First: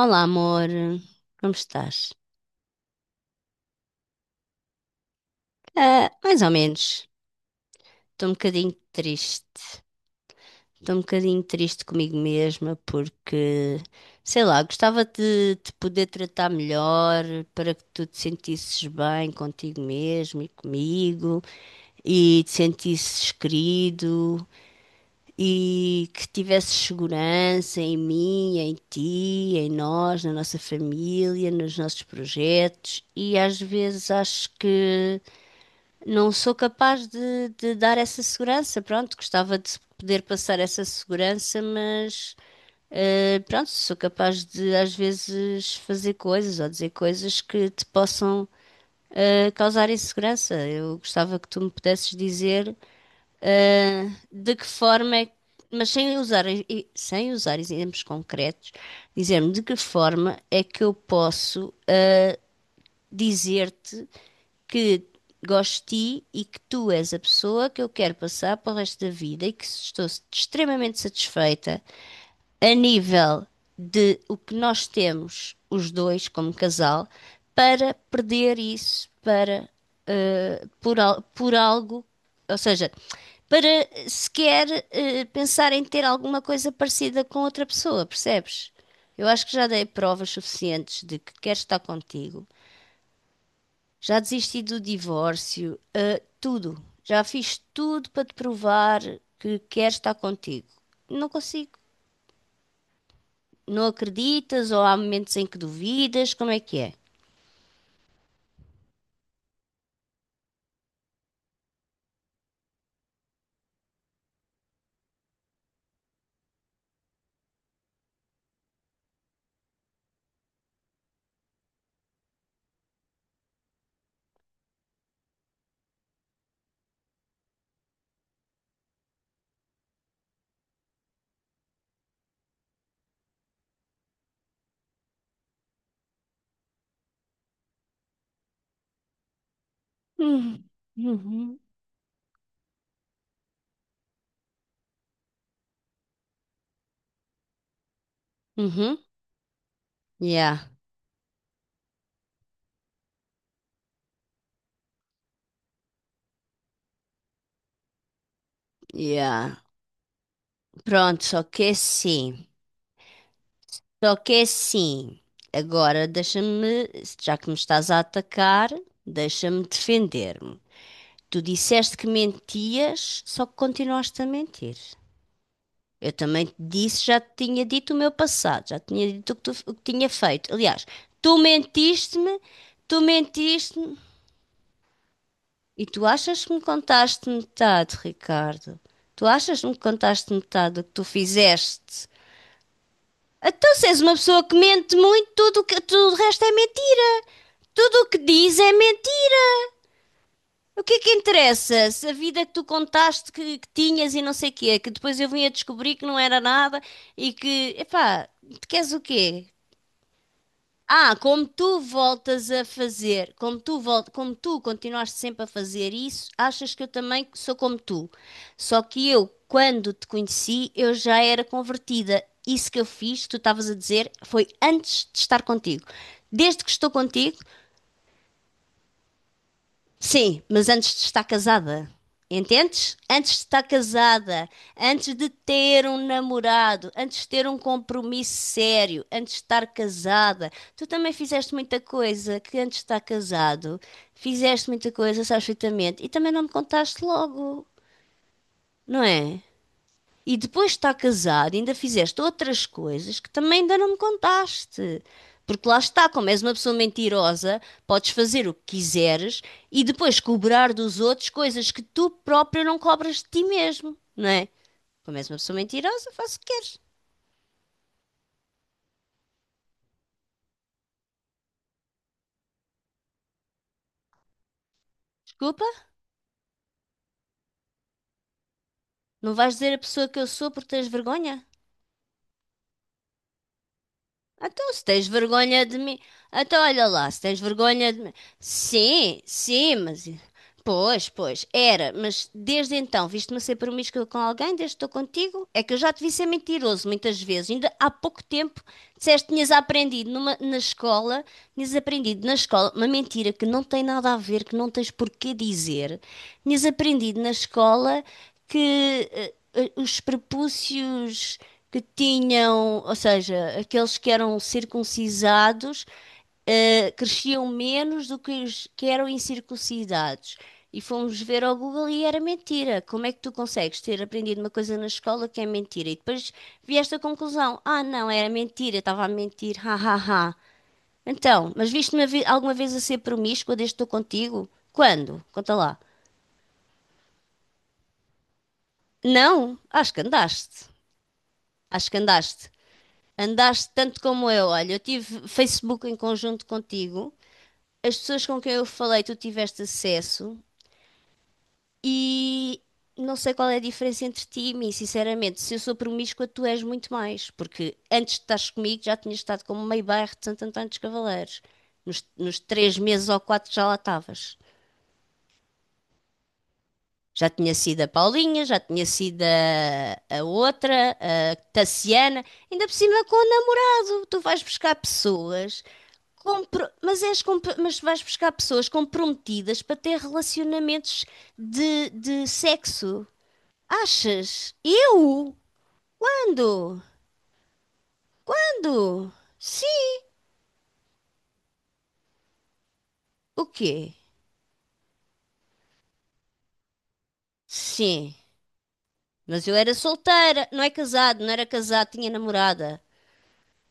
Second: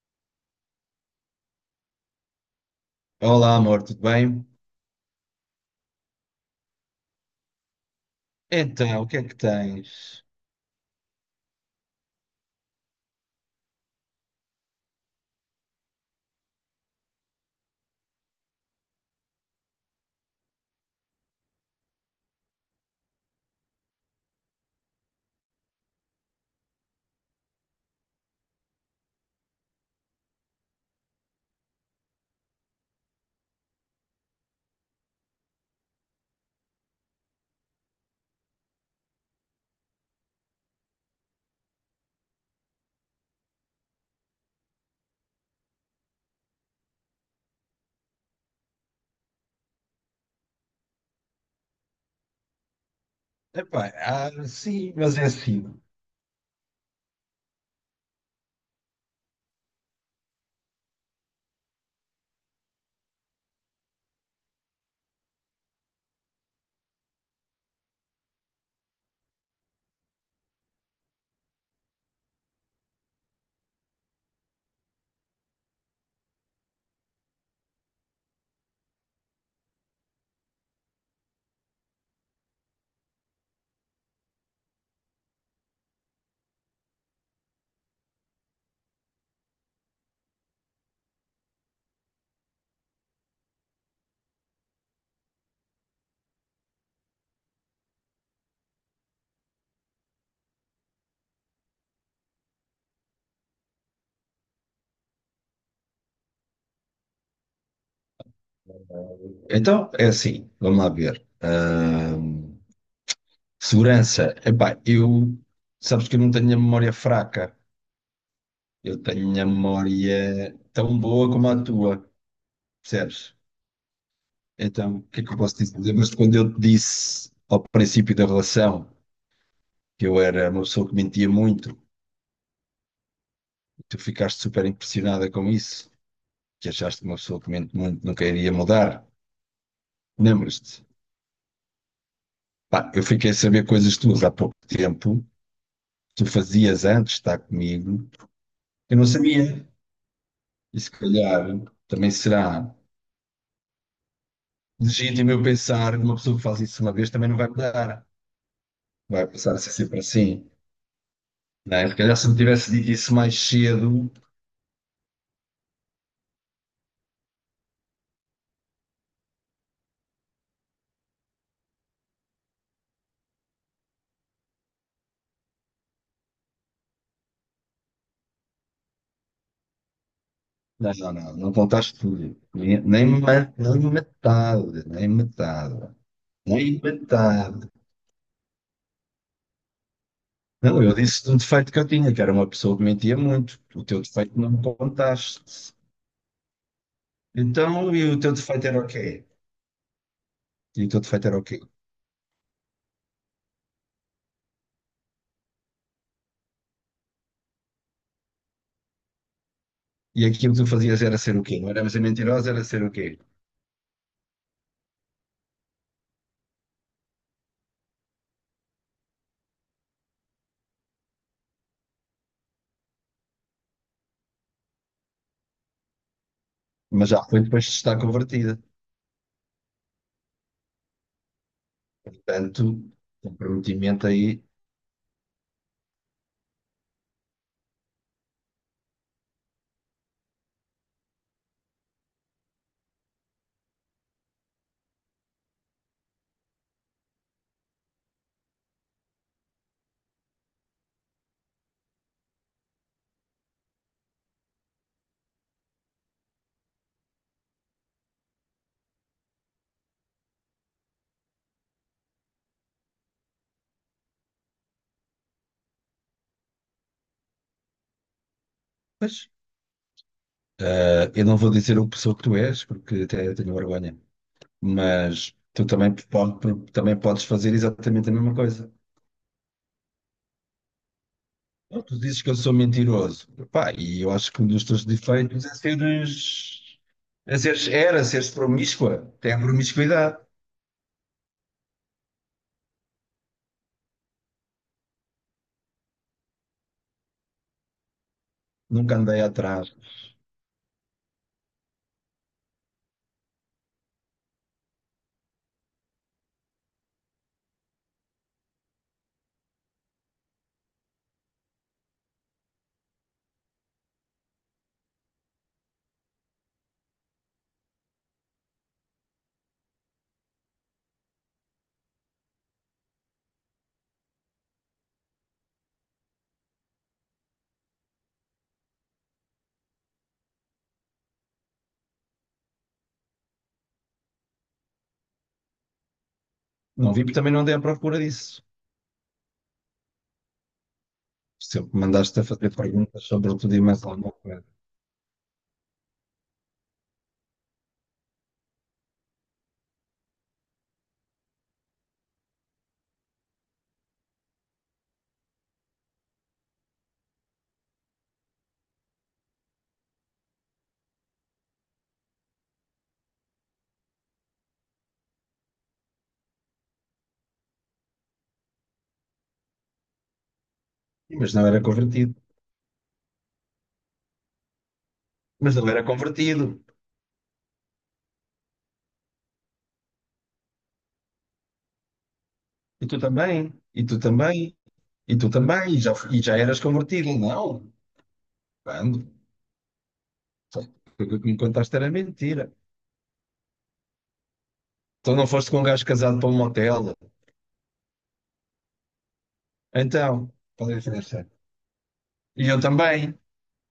Olá, amor. Como estás? Olá, amor, tudo bem? Ah, mais ou menos. Estou um bocadinho Então, o que é que triste. tens? Estou um bocadinho triste comigo mesma porque, sei lá, gostava de te poder tratar melhor para que tu te sentisses bem contigo mesmo e comigo e te sentisses querido e que tivesses segurança em mim, em ti, em nós, na nossa família, nos nossos projetos e às vezes acho que não sou capaz de dar essa segurança. Pronto, gostava de poder passar essa segurança, mas pronto, sou capaz de às vezes fazer coisas ou dizer coisas que te possam causar insegurança. Eu gostava que tu me pudesses dizer Epá, eh, de que sim, forma mas é é que. assim. Mas sem usar, sem usar exemplos concretos, dizer-me de que forma é que eu posso dizer-te que gosto de ti e que tu és a pessoa que eu quero passar para o resto da vida e que estou extremamente satisfeita a nível de o que nós temos, os dois, como casal, para perder isso para, por algo, ou seja, para sequer pensar em ter alguma coisa parecida com outra pessoa, percebes? Eu acho que já dei provas suficientes de que quero estar contigo, já desisti do divórcio, ah, tudo. Já fiz tudo para te provar que quero estar contigo. Não consigo. Não acreditas ou há momentos em que duvidas? Como é que é? Então, é assim, vamos lá ver. Segurança. Epá, eu, sabes que eu não tenho a memória fraca. Eu tenho a memória tão boa como a tua, percebes? Então, o que é que eu posso dizer? Lembras-te quando eu te disse ao princípio da relação que eu era uma pessoa que mentia muito? Tu ficaste super impressionada com isso, que achaste que uma pessoa que mente muito nunca iria mudar. Hum. Lembras-te? Uhum. Pá, eu fiquei a saber coisas tuas há pouco tempo, que tu fazias antes de estar comigo, eu Uhum. não sabia. Yeah, E se calhar também será legítimo eu pensar que uma pessoa que faz isso uma vez também não vai mudar, vai passar yeah. a ser sempre assim. Pronto, só que é Não é? Se calhar se me sim. tivesse dito isso mais cedo, Só que é sim. Agora deixa-me, já que me estás a atacar, deixa-me defender-me. Tu disseste que mentias, só que continuaste a mentir. Eu também te disse, já te tinha dito o meu passado, já te tinha dito o o que tinha feito. Aliás, não, não, não, tu não contaste tudo. mentiste-me, Nem, tu nem, ma- nem mentiste-me metade, nem e metade, tu achas que me nem contaste metade. metade, Ricardo. Tu achas que me contaste metade Não, do que eu tu disse-te um defeito que eu fizeste? tinha, que era uma pessoa que mentia muito. Então, O se és teu uma defeito pessoa não que me mente muito, contaste. Tudo o resto é mentira. Então, Tudo e o o que teu diz defeito é era o quê? mentira. E O o que é teu que defeito era o quê? interessa? Se a vida que tu contaste que tinhas e não sei o quê, que depois eu vim a descobrir que não era nada e que, epá, tu queres o quê? E aquilo que tu fazias Ah, era ser o como quê? Não tu era ser voltas mentirosa, a era ser o quê? fazer, como tu continuaste sempre a fazer isso, achas que eu também sou como tu. Só que eu, quando te conheci, eu já era convertida. Isso que eu fiz, tu estavas a dizer, foi antes de estar contigo. Desde que estou Mas já contigo, foi depois de estar convertida. sim, mas antes de estar casada. Portanto, Entendes? Antes de estar comprometimento aí. casada, antes de ter um namorado, antes de ter um compromisso sério, antes de estar casada, tu também fizeste muita coisa que antes de estar casado, fizeste muita coisa, sabes perfeitamente, e também não me contaste logo, não é? E depois de estar casado, ainda fizeste outras coisas que também ainda não me contaste. Porque lá está, como és uma pessoa mentirosa, podes fazer o que quiseres e depois cobrar dos outros coisas que tu próprio não cobras de ti mesmo, não é? Como és uma pessoa mentirosa, faz o que queres. Pois, eu não vou dizer o pessoa que tu és, porque até tenho vergonha. Mas Desculpa, tu também, pode, também podes fazer exatamente a mesma coisa. não vais dizer a pessoa que eu sou porque tens vergonha? Ou tu dizes que eu sou mentiroso. Pá, e eu acho que um dos Então, se teus tens defeitos é vergonha de mim. Então, seres, olha lá, se tens vergonha de era mim. seres promíscua. Sim, Tem a sim, mas. promiscuidade. Pois, pois, era, mas desde então, viste-me a ser promíscua com alguém, desde que estou contigo? É que eu já te vi ser mentiroso muitas vezes. Ainda há pouco tempo Nunca andei disseste que tinhas atrás. aprendido na escola, tinhas aprendido na escola uma mentira que não tem nada a ver, que não tens porquê dizer. Tinhas aprendido na escola que os prepúcios que tinham, ou seja, aqueles que eram circuncisados, cresciam menos do que os que eram incircuncidados. E fomos ver ao Google e era mentira. Como é que tu consegues ter aprendido uma coisa na escola que é mentira? E depois vi esta conclusão: ah, não, era mentira, estava a mentir, ha, ha, ha. Então, mas alguma vez a ser promíscua desde que estou contigo? Quando? Conta lá. Não vi, porque também não andei à procura disso. Não, acho que andaste. Sempre Acho que mandaste a andaste. fazer perguntas sobre tudo e Andaste mais tanto alguma como eu. coisa. Olha, eu tive Facebook em conjunto contigo. As pessoas com quem eu falei, tu tiveste acesso. E não sei qual é a diferença entre ti e mim, sinceramente. Se eu sou promíscua, tu és muito mais. Porque antes de estares comigo, já tinhas estado como meio bairro de Santo António dos Cavaleiros. Nos 3 meses ou quatro já lá estavas. Já tinha sido a Paulinha, já tinha sido a outra, E, mas a não era convertido. Tassiana, ainda por cima com o namorado. Tu vais buscar Mas pessoas, não era convertido. mas vais buscar pessoas comprometidas para ter relacionamentos de E tu sexo. também. E tu Achas? também. E tu Eu? também. E já eras Ando, convertido. Não. Quando? ando. Sim. Tudo o que me contaste era mentira. O quê? Então não foste com um gajo casado para um motel. Sim. Mas eu era Então, solteira, qual é a diferença? não era casado, tinha E eu namorada. também.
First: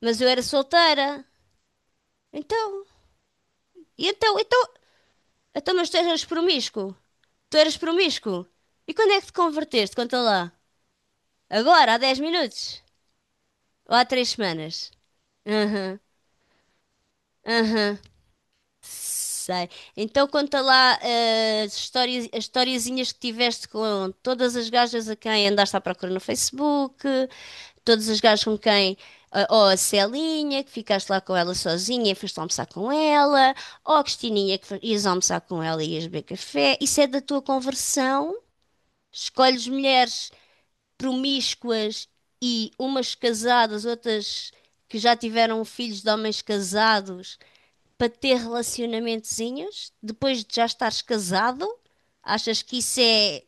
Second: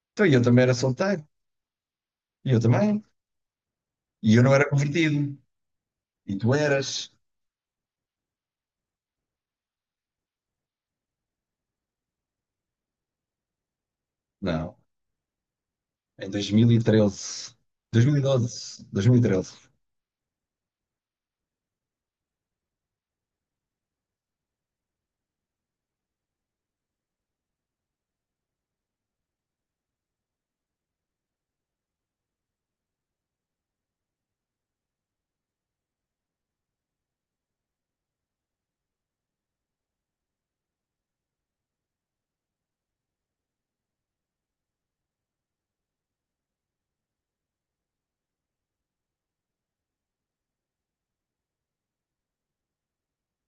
Mas Então eu e eu era também era solteira. solteiro. E eu Então, também. e E então, eu não então era convertido. Então, mas tu eras E tu promíscuo? eras. Tu eras promíscuo? E quando é que te converteste? Conta lá. Agora, há 10 minutos? Ou há 3 Não. semanas? Aham, Em 2013. aham, 2012. 2013. sei. Então conta lá as histórias, as historiezinhas que tiveste com todas as gajas a quem andaste à procura no Facebook, todas as gajas com quem. Ou a Celinha, que ficaste lá com ela sozinha e foste almoçar com ela, ou a Cristininha, que ias almoçar com ela e ias beber café. Isso é da tua conversão. Escolhes mulheres promíscuas e umas casadas, outras que já tiveram filhos de homens casados, para ter relacionamentozinhos depois de já estares casado? Achas que isso é.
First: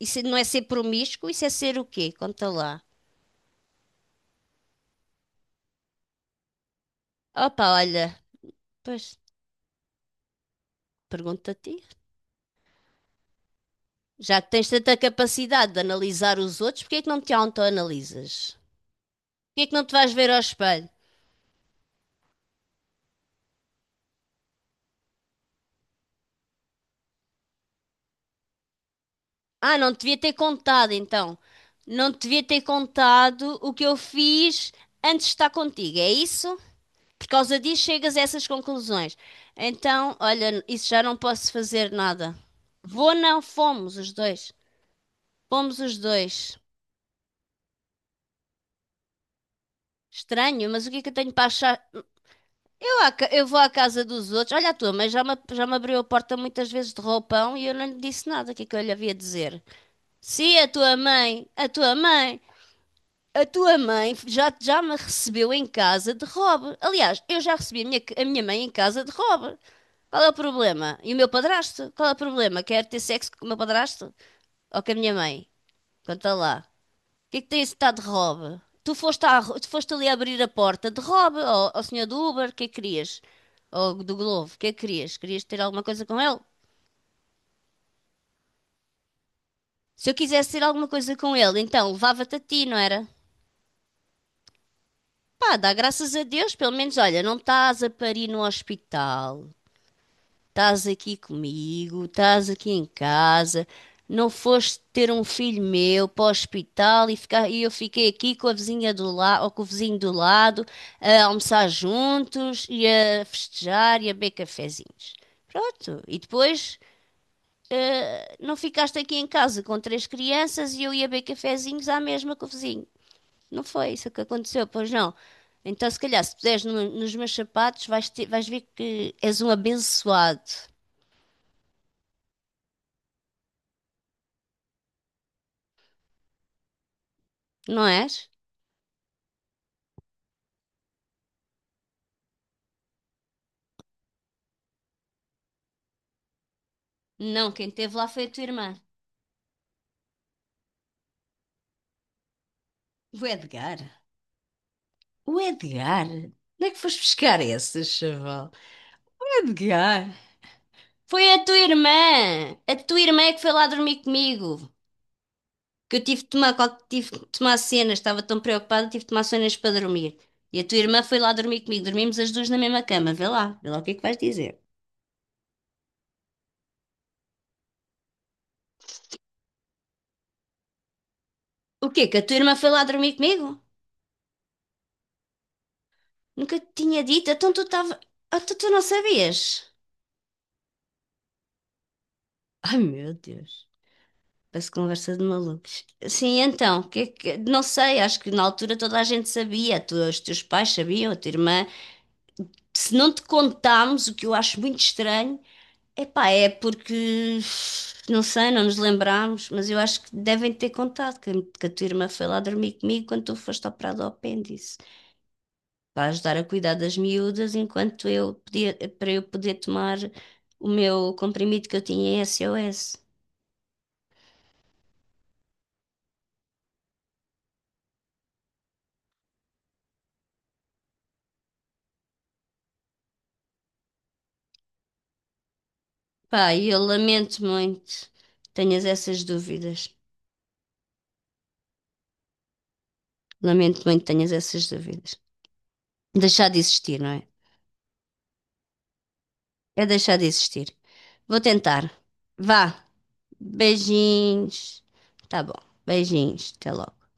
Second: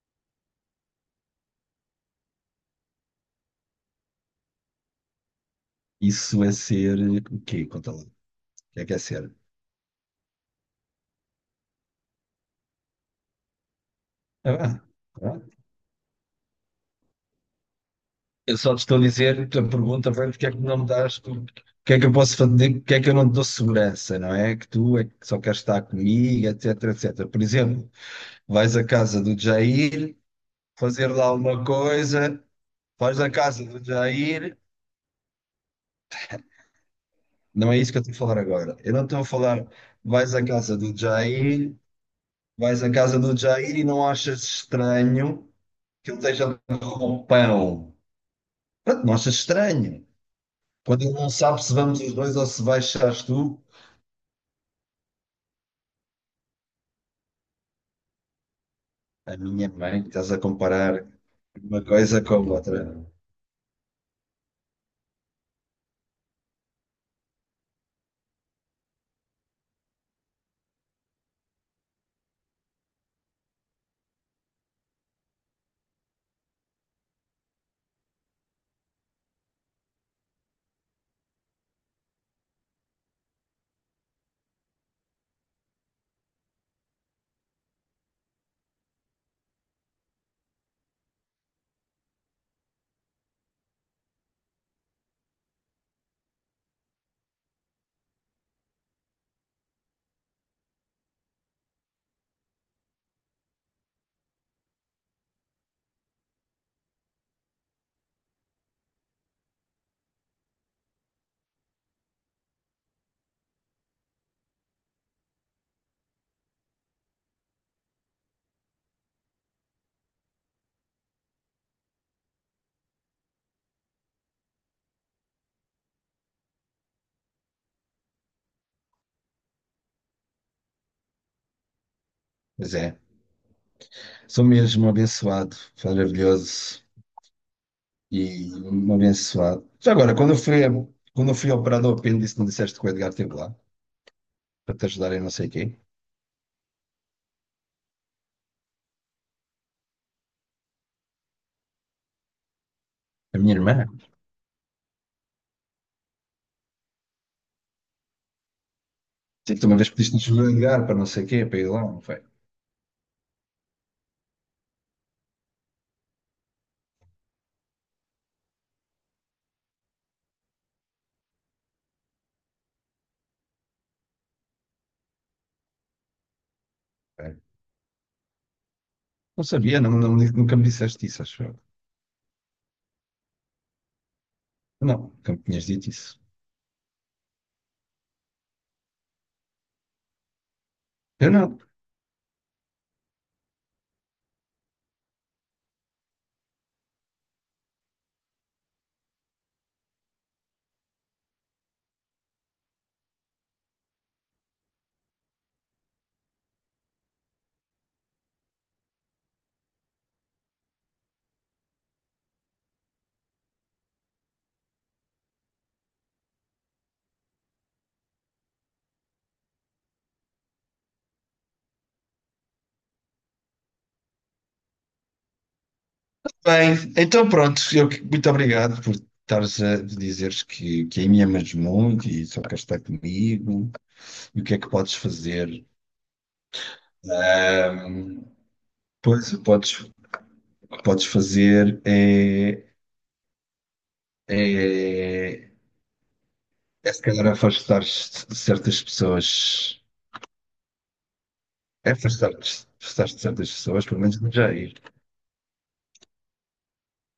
Isso é, não é ser promíscuo? Isso é ser o quê? Conta lá. Isso é ser o quê? Opa, Conta lá. olha, O que é pois, ser? pergunta a ti. Já que Ah, tens tanta ah. capacidade de analisar os outros, porquê é que não te autoanalisas? Eu só te estou a dizer, a Porquê é que não te vais pergunta foi ver ao porque é que não me espelho? dás, o que é que eu posso fazer, porque é que eu não te dou segurança, não é? Que tu é que só queres estar comigo, etc, etc. Por exemplo, vais à casa do Ah, não te Jair, devia ter contado fazer lá então. alguma Não te coisa, devia ter vais à contado casa o que do eu Jair, fiz antes de estar contigo, é isso? Por causa não é disso isso que eu estou chegas a a falar essas agora. Eu não conclusões. estou a falar, Então, vais à olha, casa isso do já não posso Jair, fazer nada. vais à Vou casa do não, Jair e fomos não os achas dois. estranho Fomos os que ele esteja dois. de roupão. Pronto, não achas estranho? Estranho, mas o que é Quando que ele eu não tenho para sabe se achar? vamos os dois ou se Eu, à baixas ca- eu vou tu, à casa dos outros. Olha a tua, mas já me abriu a porta muitas vezes de roupão e eu não lhe disse nada. O que é que eu lhe havia de a dizer? minha mãe, estás a Se a comparar tua mãe, a uma tua coisa com a mãe. outra. A tua mãe já, já me recebeu em casa de Rob. Aliás, eu já recebi a minha mãe em casa de Rob. Qual é o problema? E o meu padrasto? Qual é o problema? Quer ter sexo com o meu padrasto? Ou com a minha mãe? Conta lá. O que é que tem esse tal de Rob? Tu foste ali abrir a porta de Rob ao senhor do Uber? O que é que querias? Ou do Glovo? O que é que querias? Querias ter alguma coisa com ele? Se eu quisesse ter alguma coisa com ele, então levava-te a ti, não era? Pá, dá graças a Deus, pelo menos, olha, não estás a parir no hospital, estás aqui comigo, estás aqui em casa, não foste ter um filho meu para o hospital e, ficar, e eu fiquei aqui com a vizinha do lado, ou com o vizinho do lado, a almoçar juntos e a festejar e a beber cafezinhos. Pronto, e depois não ficaste aqui em casa com três crianças e eu ia beber cafezinhos à mesma com o vizinho. Não foi isso que aconteceu, pois não. Então, se calhar, se puseres nos meus sapatos, vais ver que és um abençoado, Pois é, sou mesmo um abençoado, maravilhoso não és? e um abençoado. Já agora, quando eu fui operado ao apêndice, não disseste que o Edgar esteve lá para te ajudar em não sei o quê? Não, quem esteve lá foi a tua irmã. O A minha Edgar? irmã? O Edgar? Onde é que foste buscar esse, chaval? O Sim, tu uma vez Edgar? pediste-nos o Edgar para não sei Foi o a quê, tua para ir lá, não foi? irmã! A tua irmã é que foi lá dormir comigo. Que eu tive de tomar cenas, estava tão preocupada, tive de tomar cenas para dormir. E a tua irmã foi lá dormir comigo. Dormimos as duas na mesma cama. Vê lá o que é que vais dizer. Foi. Não sabia, não, não- nunca me disseste isso, acho eu. O quê? Que a tua irmã foi lá dormir comigo? Não, nunca me tinhas dito isso. Nunca te tinha dito. Então tu estava. Então tu não sabias? Eu não. Ai meu Deus. Parece conversa de malucos. Sim, então, que, é que- não sei, acho que na altura toda a gente sabia, os teus pais sabiam, a tua irmã. Se não te contámos, o que eu acho muito estranho, epá, é porque, não sei, não nos lembrámos, mas eu acho que devem ter contado que a tua irmã foi lá dormir comigo quando tu foste operado ao apêndice, para ajudar a cuidar das miúdas enquanto eu podia, para eu poder tomar o meu comprimido que eu tinha em SOS. Bem, então pronto, eu, que- muito obrigado por estares a dizeres que aí me amas muito e só queres estar comigo e o que é que podes fazer. Pá, e eu lamento muito Ahm, que tenhas essas pois, dúvidas. o que podes fazer é, Lamento muito que tenhas essas dúvidas. é, Deixar de é existir, se não é? calhar afastar-te de certas pessoas, É deixar de existir. Vou tentar. é Vá. Afastar-te de certas pessoas, pelo menos já Beijinhos. Tá bom. Beijinhos. Até logo.